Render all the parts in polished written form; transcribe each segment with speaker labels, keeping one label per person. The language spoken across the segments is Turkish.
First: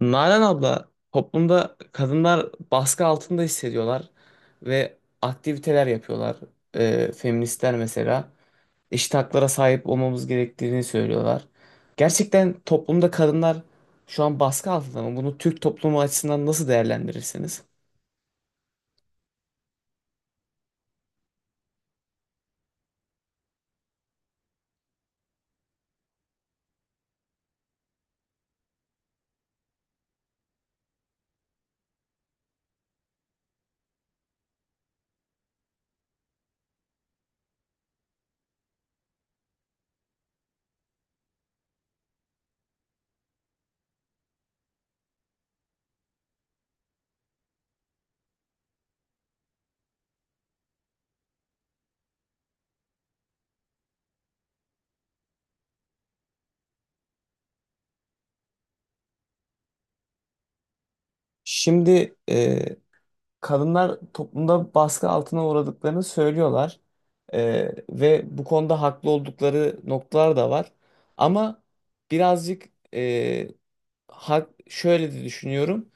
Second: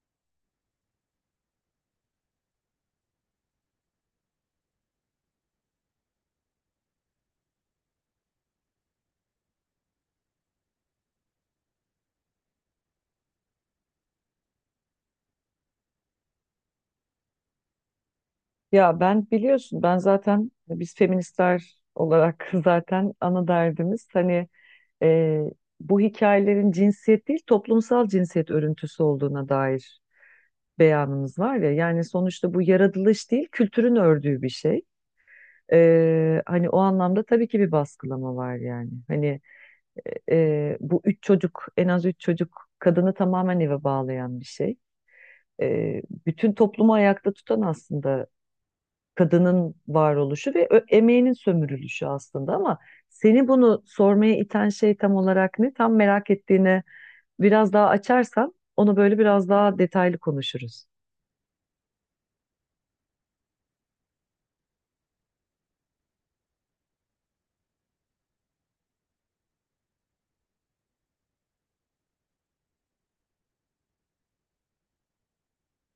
Speaker 1: Nalan abla, toplumda kadınlar baskı altında hissediyorlar ve aktiviteler yapıyorlar. Feministler mesela eşit haklara sahip olmamız gerektiğini söylüyorlar. Gerçekten toplumda kadınlar şu an baskı altında mı? Bunu Türk toplumu açısından nasıl değerlendirirsiniz?
Speaker 2: Ya ben biliyorsun, ben zaten biz feministler olarak zaten ana derdimiz hani e, bu hikayelerin cinsiyet değil toplumsal cinsiyet örüntüsü olduğuna dair beyanımız var ya. Yani sonuçta bu yaratılış değil, kültürün ördüğü bir şey. Hani o anlamda tabii ki bir baskılama var yani. Hani bu üç çocuk, en az üç çocuk kadını tamamen eve bağlayan bir şey. Bütün toplumu ayakta tutan aslında kadının varoluşu ve emeğinin sömürülüşü aslında. Ama seni bunu sormaya iten şey tam olarak ne? Tam merak ettiğine biraz daha açarsan onu böyle biraz daha detaylı konuşuruz.
Speaker 1: Şimdi kadınlar toplumda baskı altına uğradıklarını söylüyorlar. Ve bu konuda haklı oldukları noktalar da var. Ama birazcık hak, şöyle de düşünüyorum.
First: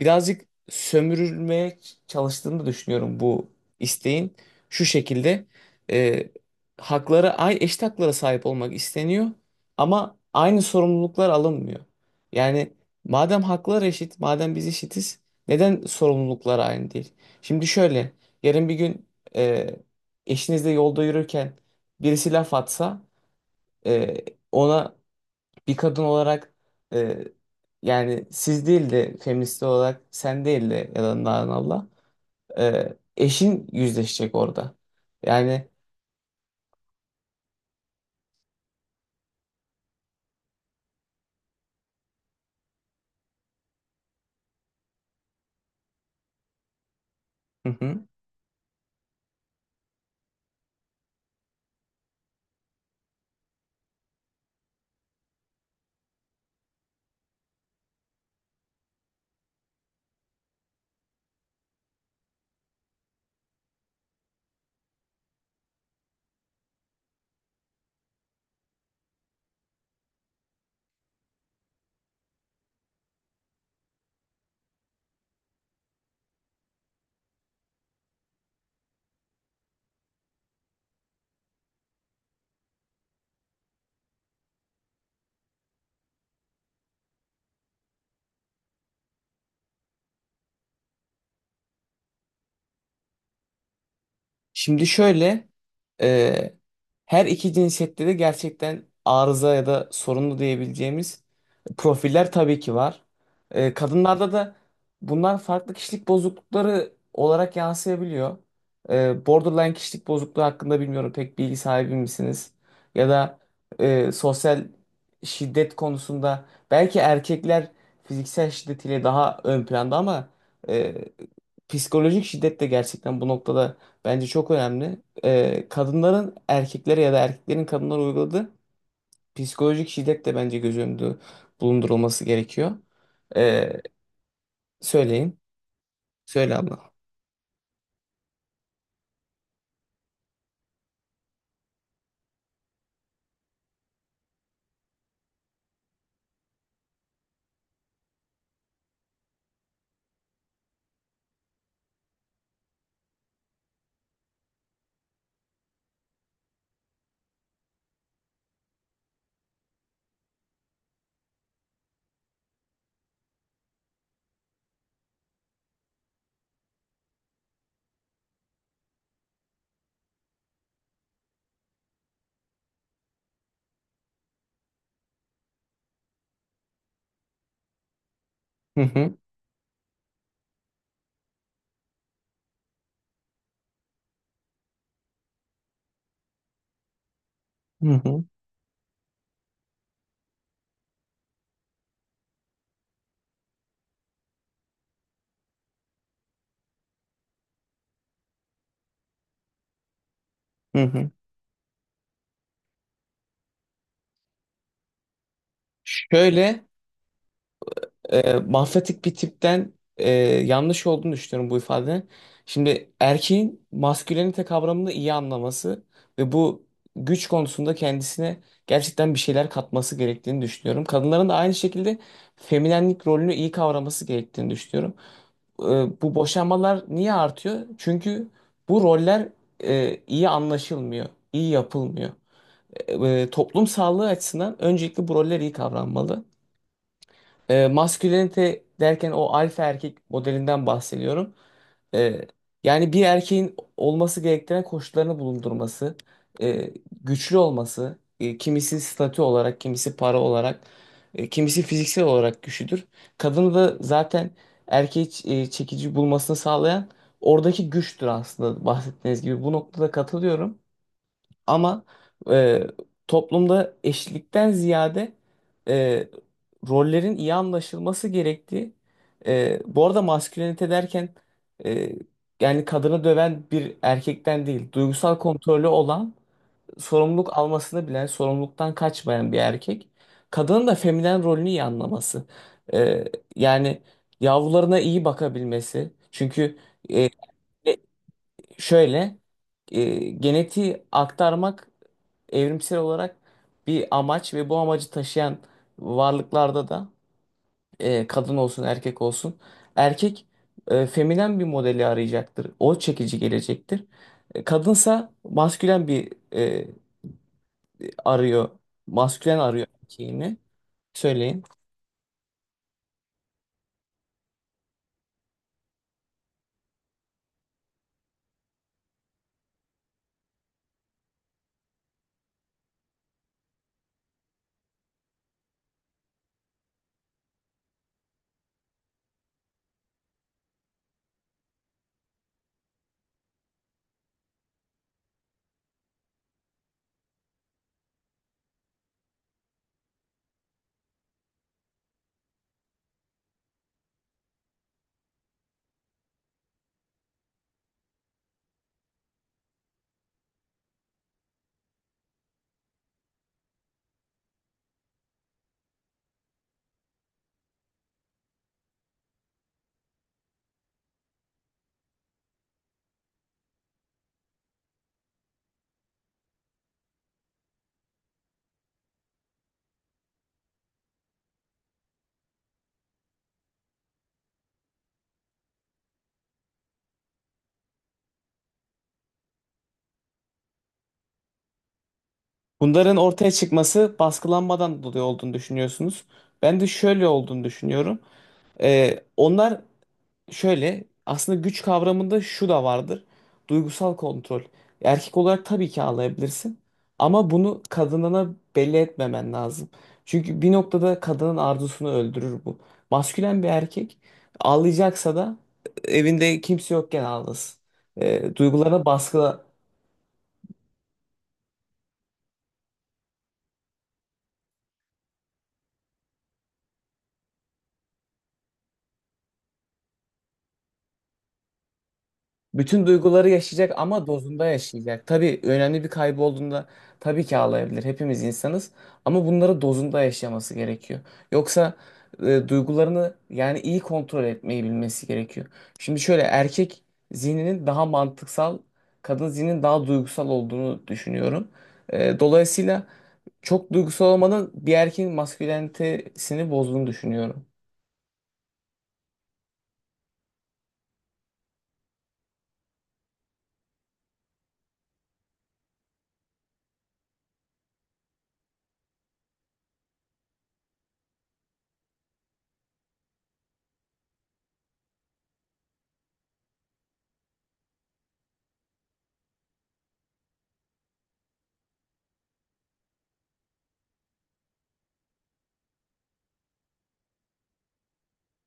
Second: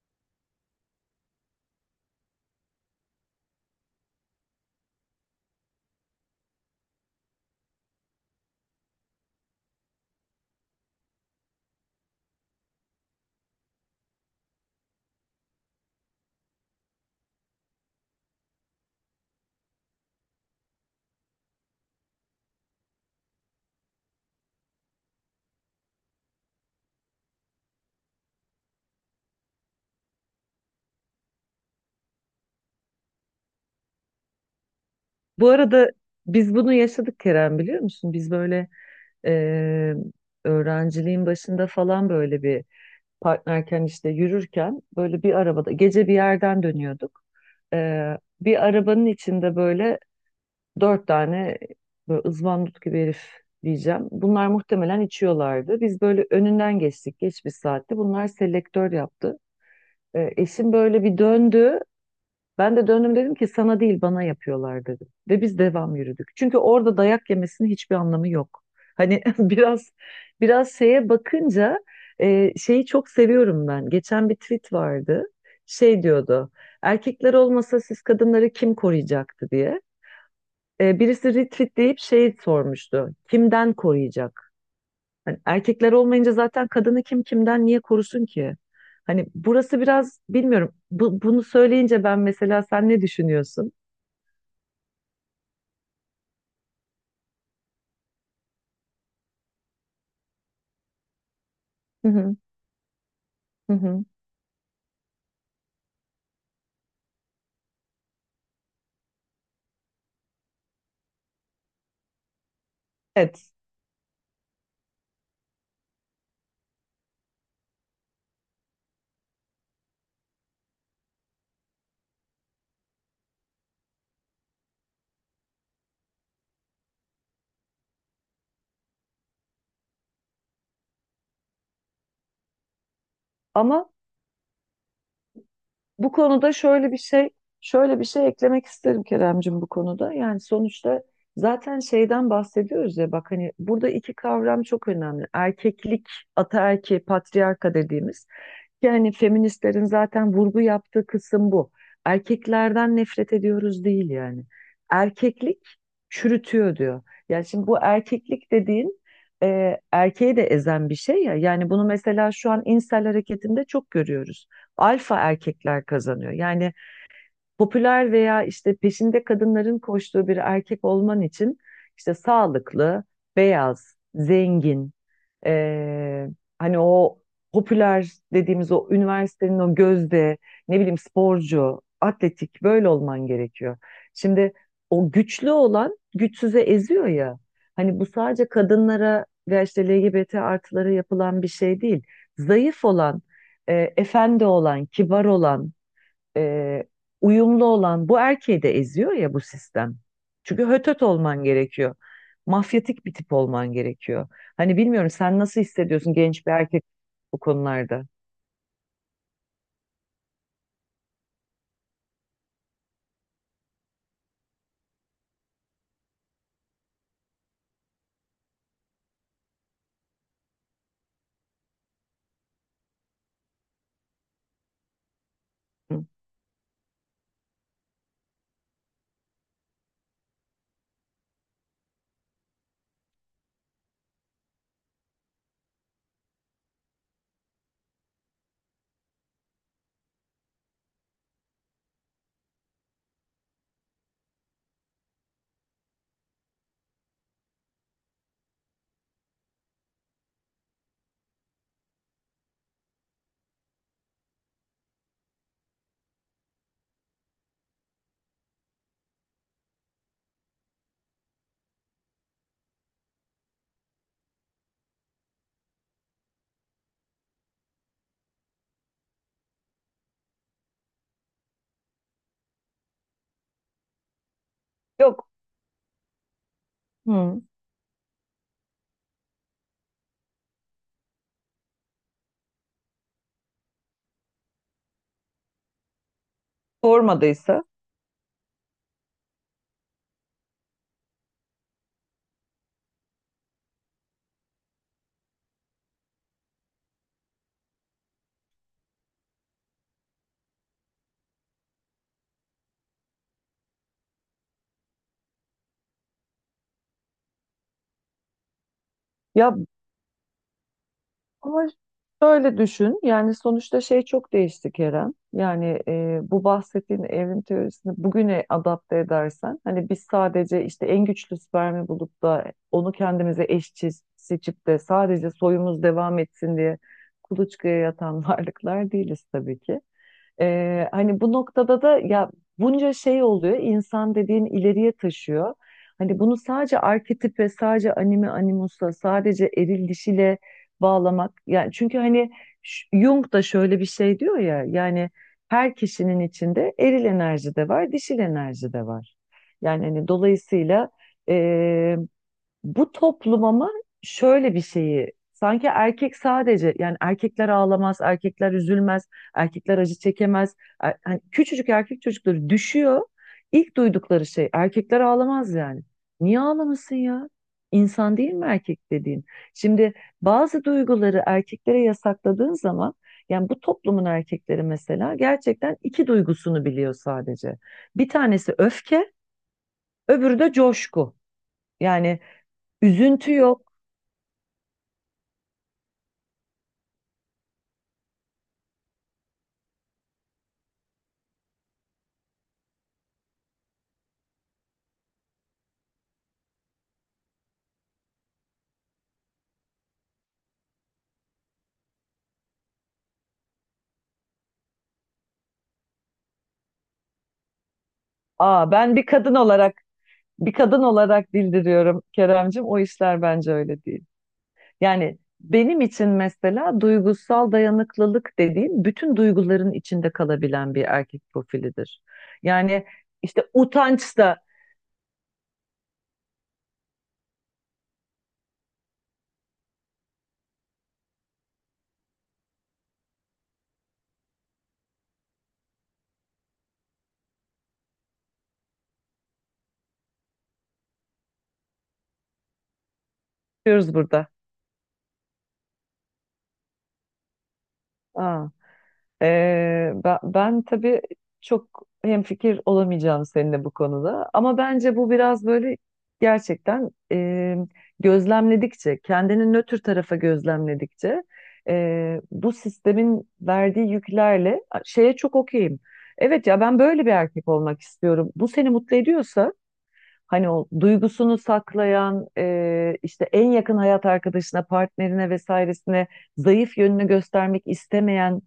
Speaker 1: Birazcık sömürülmeye çalıştığını da düşünüyorum bu isteğin. Şu şekilde e, haklara, ay eşit haklara sahip olmak isteniyor ama aynı sorumluluklar alınmıyor. Yani madem haklar eşit, madem biz eşitiz neden sorumluluklar aynı değil? Şimdi şöyle, yarın bir gün e, eşinizle yolda yürürken birisi laf atsa e, ona bir kadın olarak e, yani siz değil de feminist olarak sen değil de ya da Allah, eşin yüzleşecek orada.
Speaker 2: Bu
Speaker 1: Yani,
Speaker 2: arada biz bunu yaşadık Kerem, biliyor musun? Biz böyle, e, öğrenciliğin başında falan böyle bir partnerken, işte yürürken, böyle bir arabada gece bir yerden dönüyorduk.
Speaker 1: hı
Speaker 2: E,
Speaker 1: hı.
Speaker 2: Bir arabanın içinde böyle dört tane böyle ızvandut gibi herif diyeceğim. Bunlar muhtemelen içiyorlardı. Biz böyle önünden geçtik geç bir saatte. Bunlar selektör yaptı. Eşim böyle bir döndü. Ben de döndüm, dedim ki sana değil, bana yapıyorlar dedim. Ve biz devam yürüdük. Çünkü orada dayak yemesinin hiçbir anlamı yok. Hani biraz şeye bakınca, şeyi çok seviyorum ben. Geçen bir tweet vardı. Şey diyordu. Erkekler olmasa siz kadınları kim koruyacaktı diye. Birisi retweet şey sormuştu. Kimden koruyacak? Hani erkekler olmayınca zaten kadını kim, kimden, niye korusun ki? Hani burası biraz bilmiyorum. Bunu söyleyince ben, mesela sen ne düşünüyorsun?
Speaker 1: Şimdi şöyle e, her iki cinsiyette de gerçekten arıza ya da sorunlu diyebileceğimiz
Speaker 2: Hı
Speaker 1: profiller
Speaker 2: hı,
Speaker 1: tabii ki var. E,
Speaker 2: hı hı.
Speaker 1: kadınlarda da bunlar farklı kişilik bozuklukları olarak yansıyabiliyor. Borderline kişilik bozukluğu hakkında bilmiyorum pek bilgi sahibi misiniz? Ya da
Speaker 2: Evet.
Speaker 1: sosyal şiddet konusunda belki erkekler fiziksel şiddetiyle daha ön planda ama e, psikolojik şiddet de gerçekten bu noktada bence çok önemli. Kadınların erkeklere ya da erkeklerin kadınlara uyguladığı psikolojik şiddet de bence göz önünde bulundurulması gerekiyor. Ee,
Speaker 2: Ama
Speaker 1: söyleyin.
Speaker 2: bu konuda
Speaker 1: Söyle abla.
Speaker 2: şöyle bir şey, şöyle bir şey eklemek isterim Keremcim bu konuda. Yani sonuçta zaten şeyden bahsediyoruz ya, bak hani burada iki kavram çok önemli. Erkeklik, ataerki, patriarka dediğimiz. Yani feministlerin zaten vurgu yaptığı kısım bu. Erkeklerden nefret ediyoruz değil yani. Erkeklik çürütüyor diyor. Yani şimdi bu erkeklik dediğin erkeği de ezen bir şey ya. Yani bunu mesela şu an insel hareketinde çok görüyoruz. Alfa erkekler kazanıyor. Yani popüler veya işte peşinde kadınların koştuğu bir erkek olman için işte sağlıklı, beyaz, zengin, ee, hani o popüler dediğimiz
Speaker 1: Hı
Speaker 2: o
Speaker 1: hı.
Speaker 2: üniversitenin o gözde, ne bileyim, sporcu, atletik böyle olman gerekiyor. Şimdi o güçlü olan güçsüze eziyor ya.
Speaker 1: Hı
Speaker 2: Hani bu
Speaker 1: hı.
Speaker 2: sadece kadınlara veya işte LGBT artılara yapılan bir şey değil. Zayıf olan, efendi olan, kibar olan, e, uyumlu olan bu erkeği de eziyor ya bu sistem. Çünkü
Speaker 1: Hı
Speaker 2: hötöt
Speaker 1: hı.
Speaker 2: olman gerekiyor. Mafyatik bir tip olman gerekiyor. Hani bilmiyorum, sen nasıl hissediyorsun genç bir
Speaker 1: Şöyle
Speaker 2: erkek bu konularda?
Speaker 1: mafyatik bir tipten yanlış olduğunu düşünüyorum bu ifadenin. Şimdi erkeğin maskülenite kavramını iyi anlaması ve bu güç konusunda kendisine gerçekten bir şeyler katması gerektiğini düşünüyorum. Kadınların da aynı şekilde feminenlik rolünü iyi kavraması gerektiğini düşünüyorum. E,
Speaker 2: Hı.
Speaker 1: bu boşanmalar niye artıyor? Çünkü bu roller iyi anlaşılmıyor, iyi yapılmıyor. Toplum sağlığı açısından öncelikle bu roller iyi kavranmalı. E, maskülenite derken o alfa erkek modelinden bahsediyorum. E, yani bir erkeğin olması gerektiren koşullarını bulundurması, e, güçlü olması, kimisi statü olarak, kimisi para olarak, kimisi fiziksel olarak güçlüdür. Kadını da zaten erkeği çekici bulmasını sağlayan oradaki güçtür aslında bahsettiğiniz gibi. Bu noktada katılıyorum. Ama e, toplumda eşitlikten ziyade e, rollerin iyi anlaşılması gerektiği. E, bu arada maskülenite derken e, yani kadını döven bir erkekten değil, duygusal
Speaker 2: Yok.
Speaker 1: kontrolü olan, sorumluluk
Speaker 2: Hı.
Speaker 1: almasını bilen, sorumluluktan kaçmayan bir erkek. Kadının da feminen rolünü iyi anlaması. E, yani yavrularına iyi bakabilmesi. Çünkü e,
Speaker 2: Sormadıysa.
Speaker 1: şöyle e, genetiği aktarmak evrimsel olarak bir amaç ve bu amacı taşıyan varlıklarda da kadın olsun erkek olsun erkek feminen bir modeli arayacaktır. O çekici gelecektir. E, kadınsa maskülen bir arıyor. Maskülen
Speaker 2: Ya.
Speaker 1: arıyor erkeğini. Söyleyin.
Speaker 2: Ama şöyle düşün, yani sonuçta şey çok değişti Kerem. Yani bu bahsettiğin evrim teorisini bugüne adapte edersen, hani biz sadece işte en güçlü spermi bulup da onu kendimize eşçi seçip de sadece soyumuz devam etsin diye kuluçkaya yatan varlıklar değiliz tabii ki. Hani bu noktada da ya bunca şey oluyor. İnsan dediğin ileriye taşıyor. Hani bunu sadece arketip ve sadece anime animusla, sadece eril dişiyle bağlamak. Yani çünkü hani Jung da şöyle bir şey diyor ya. Yani her kişinin içinde eril enerji de var, dişil enerji de var. Yani hani dolayısıyla bu toplum, ama şöyle bir şeyi sanki erkek sadece, yani erkekler ağlamaz, erkekler üzülmez, erkekler acı çekemez. Hani küçücük erkek çocukları düşüyor. İlk duydukları şey erkekler ağlamaz yani. Niye ağlamasın ya? İnsan değil mi erkek dediğin? Şimdi bazı duyguları erkeklere yasakladığın zaman, yani bu toplumun erkekleri mesela gerçekten iki duygusunu biliyor sadece. Bir tanesi öfke, öbürü de coşku. Yani
Speaker 1: Bunların ortaya
Speaker 2: üzüntü yok.
Speaker 1: çıkması baskılanmadan dolayı olduğunu düşünüyorsunuz. Ben de şöyle olduğunu düşünüyorum. Onlar şöyle aslında güç kavramında şu da vardır. Duygusal kontrol. Erkek olarak tabii ki ağlayabilirsin ama bunu kadınına belli etmemen lazım. Çünkü bir noktada kadının arzusunu öldürür bu. Maskülen bir erkek ağlayacaksa da evinde kimse yokken ağlasın. E,
Speaker 2: Aa,
Speaker 1: duygularına
Speaker 2: ben bir kadın
Speaker 1: baskı
Speaker 2: olarak, bir kadın olarak bildiriyorum Keremcim. O işler bence öyle değil. Yani benim için mesela duygusal dayanıklılık dediğim bütün duyguların içinde kalabilen bir erkek profilidir. Yani
Speaker 1: bütün duyguları
Speaker 2: işte
Speaker 1: yaşayacak ama
Speaker 2: utanç da
Speaker 1: dozunda yaşayacak. Tabii önemli bir kaybı olduğunda tabii ki ağlayabilir. Hepimiz insanız ama bunları dozunda yaşaması gerekiyor. Yoksa duygularını yani iyi kontrol etmeyi bilmesi gerekiyor. Şimdi şöyle erkek zihninin daha mantıksal, kadın zihninin daha duygusal olduğunu düşünüyorum. Dolayısıyla çok
Speaker 2: diyoruz
Speaker 1: duygusal
Speaker 2: burada.
Speaker 1: olmanın bir erkeğin maskülenitesini bozduğunu düşünüyorum.
Speaker 2: Aa. Ben tabii çok hemfikir olamayacağım seninle bu konuda. Ama bence bu biraz böyle gerçekten, gözlemledikçe, kendini nötr tarafa gözlemledikçe, bu sistemin verdiği yüklerle şeye çok okeyim. Evet ya, ben böyle bir erkek olmak istiyorum. Bu seni mutlu ediyorsa, hani o duygusunu saklayan, işte en yakın hayat arkadaşına, partnerine vesairesine zayıf yönünü göstermek istemeyen,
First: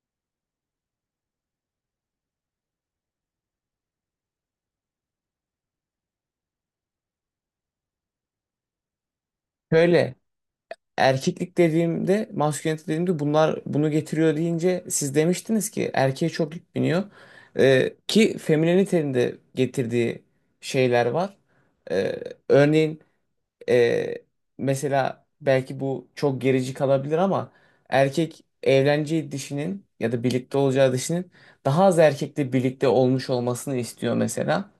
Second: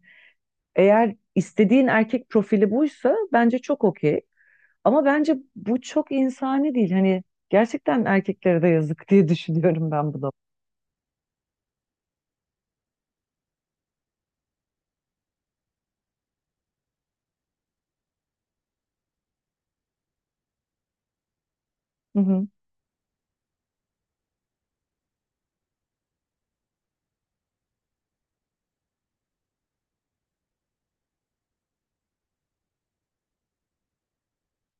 Speaker 2: eğer istediğin erkek profili buysa bence çok okey. Ama bence bu çok insani değil. Hani gerçekten erkeklere de yazık diye düşünüyorum
Speaker 1: Şöyle
Speaker 2: ben bunu.
Speaker 1: erkeklik dediğimde, maskülenite dediğimde bunlar bunu getiriyor deyince siz demiştiniz ki erkeğe çok yük biniyor. Ki feminenitenin de getirdiği şeyler var. Ee,
Speaker 2: Hı hı.
Speaker 1: örneğin e, mesela belki bu çok gerici kalabilir ama erkek evleneceği dişinin ya da birlikte olacağı dişinin daha az erkekle birlikte olmuş olmasını istiyor mesela.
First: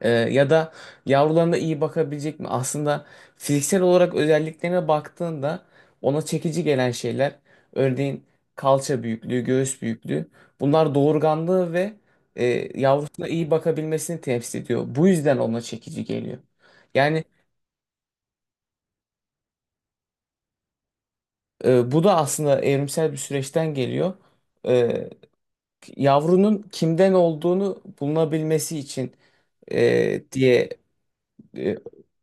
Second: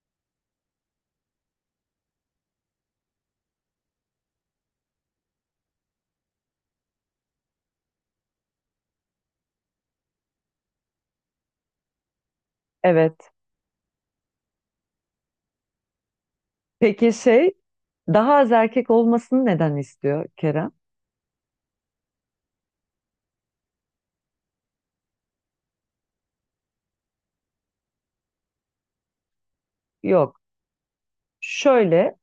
Speaker 1: Ya da yavrularına iyi bakabilecek mi? Aslında fiziksel olarak özelliklerine baktığında ona çekici gelen şeyler, örneğin kalça büyüklüğü, göğüs büyüklüğü, bunlar doğurganlığı ve e, yavrusuna
Speaker 2: Evet.
Speaker 1: iyi bakabilmesini temsil ediyor. Bu yüzden ona çekici geliyor.
Speaker 2: Peki
Speaker 1: Yani
Speaker 2: şey, daha az erkek olmasını neden istiyor Kerem?
Speaker 1: bu da aslında evrimsel bir süreçten geliyor. E, yavrunun kimden olduğunu bulunabilmesi için
Speaker 2: Yok.
Speaker 1: diye e,
Speaker 2: Şöyle,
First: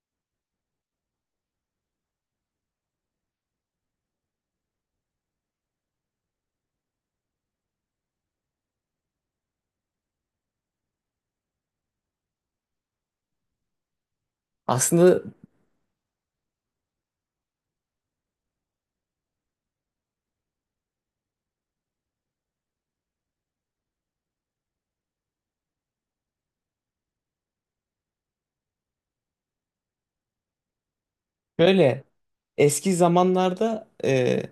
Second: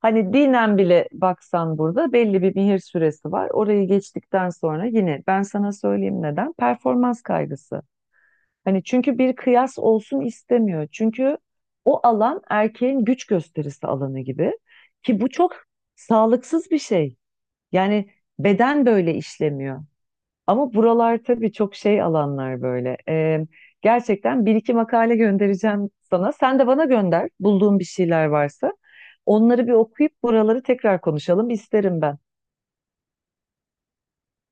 Speaker 2: hani dinen bile baksan burada belli bir mihir süresi var. Orayı geçtikten sonra yine ben sana söyleyeyim neden? Performans kaygısı. Hani çünkü bir kıyas olsun istemiyor. Çünkü o alan erkeğin güç gösterisi alanı gibi, ki
Speaker 1: aslında
Speaker 2: bu çok sağlıksız bir şey. Yani beden böyle işlemiyor. Ama buralar tabii çok şey alanlar böyle. Gerçekten bir iki makale göndereceğim sana. Sen de bana gönder bulduğun bir şeyler varsa. Onları bir okuyup buraları tekrar konuşalım isterim
Speaker 1: böyle.
Speaker 2: ben.
Speaker 1: Eski zamanlarda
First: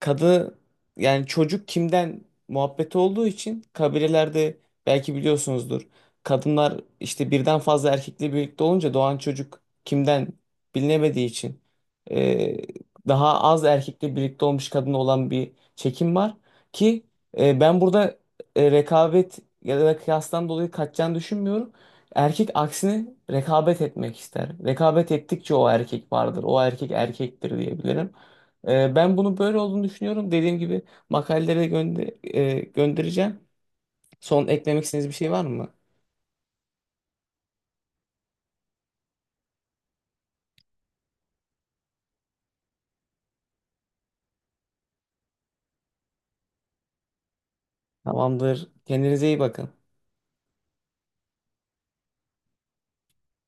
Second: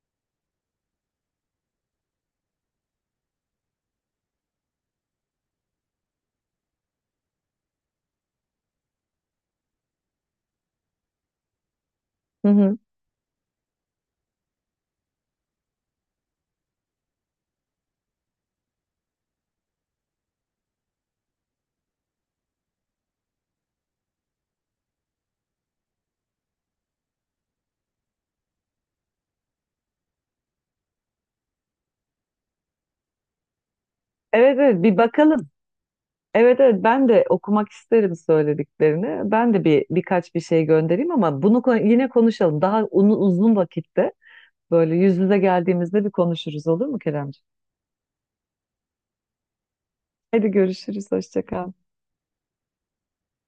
Speaker 1: kadı yani çocuk kimden muhabbeti olduğu için kabilelerde belki biliyorsunuzdur. Kadınlar işte birden fazla erkekle birlikte olunca doğan çocuk kimden bilinemediği için
Speaker 2: Hı
Speaker 1: e,
Speaker 2: hı.
Speaker 1: daha az erkekle birlikte olmuş kadın olan bir çekim var ki ben burada rekabet ya da kıyastan dolayı kaçacağını düşünmüyorum. Erkek aksine rekabet etmek ister. Rekabet ettikçe o erkek vardır. O erkek erkektir diyebilirim. Ben bunu böyle olduğunu düşünüyorum. Dediğim gibi makaleleri göndereceğim. Son
Speaker 2: Evet evet,
Speaker 1: eklemek
Speaker 2: bir
Speaker 1: istediğiniz bir şey var
Speaker 2: bakalım.
Speaker 1: mı?
Speaker 2: Evet evet, ben de okumak isterim söylediklerini. Ben de birkaç bir şey göndereyim, ama bunu yine konuşalım. Daha uzun vakitte böyle yüz yüze geldiğimizde bir konuşuruz olur mu Keremciğim?
Speaker 1: Tamamdır. Kendinize iyi bakın.
Speaker 2: Hadi görüşürüz. Hoşça kal.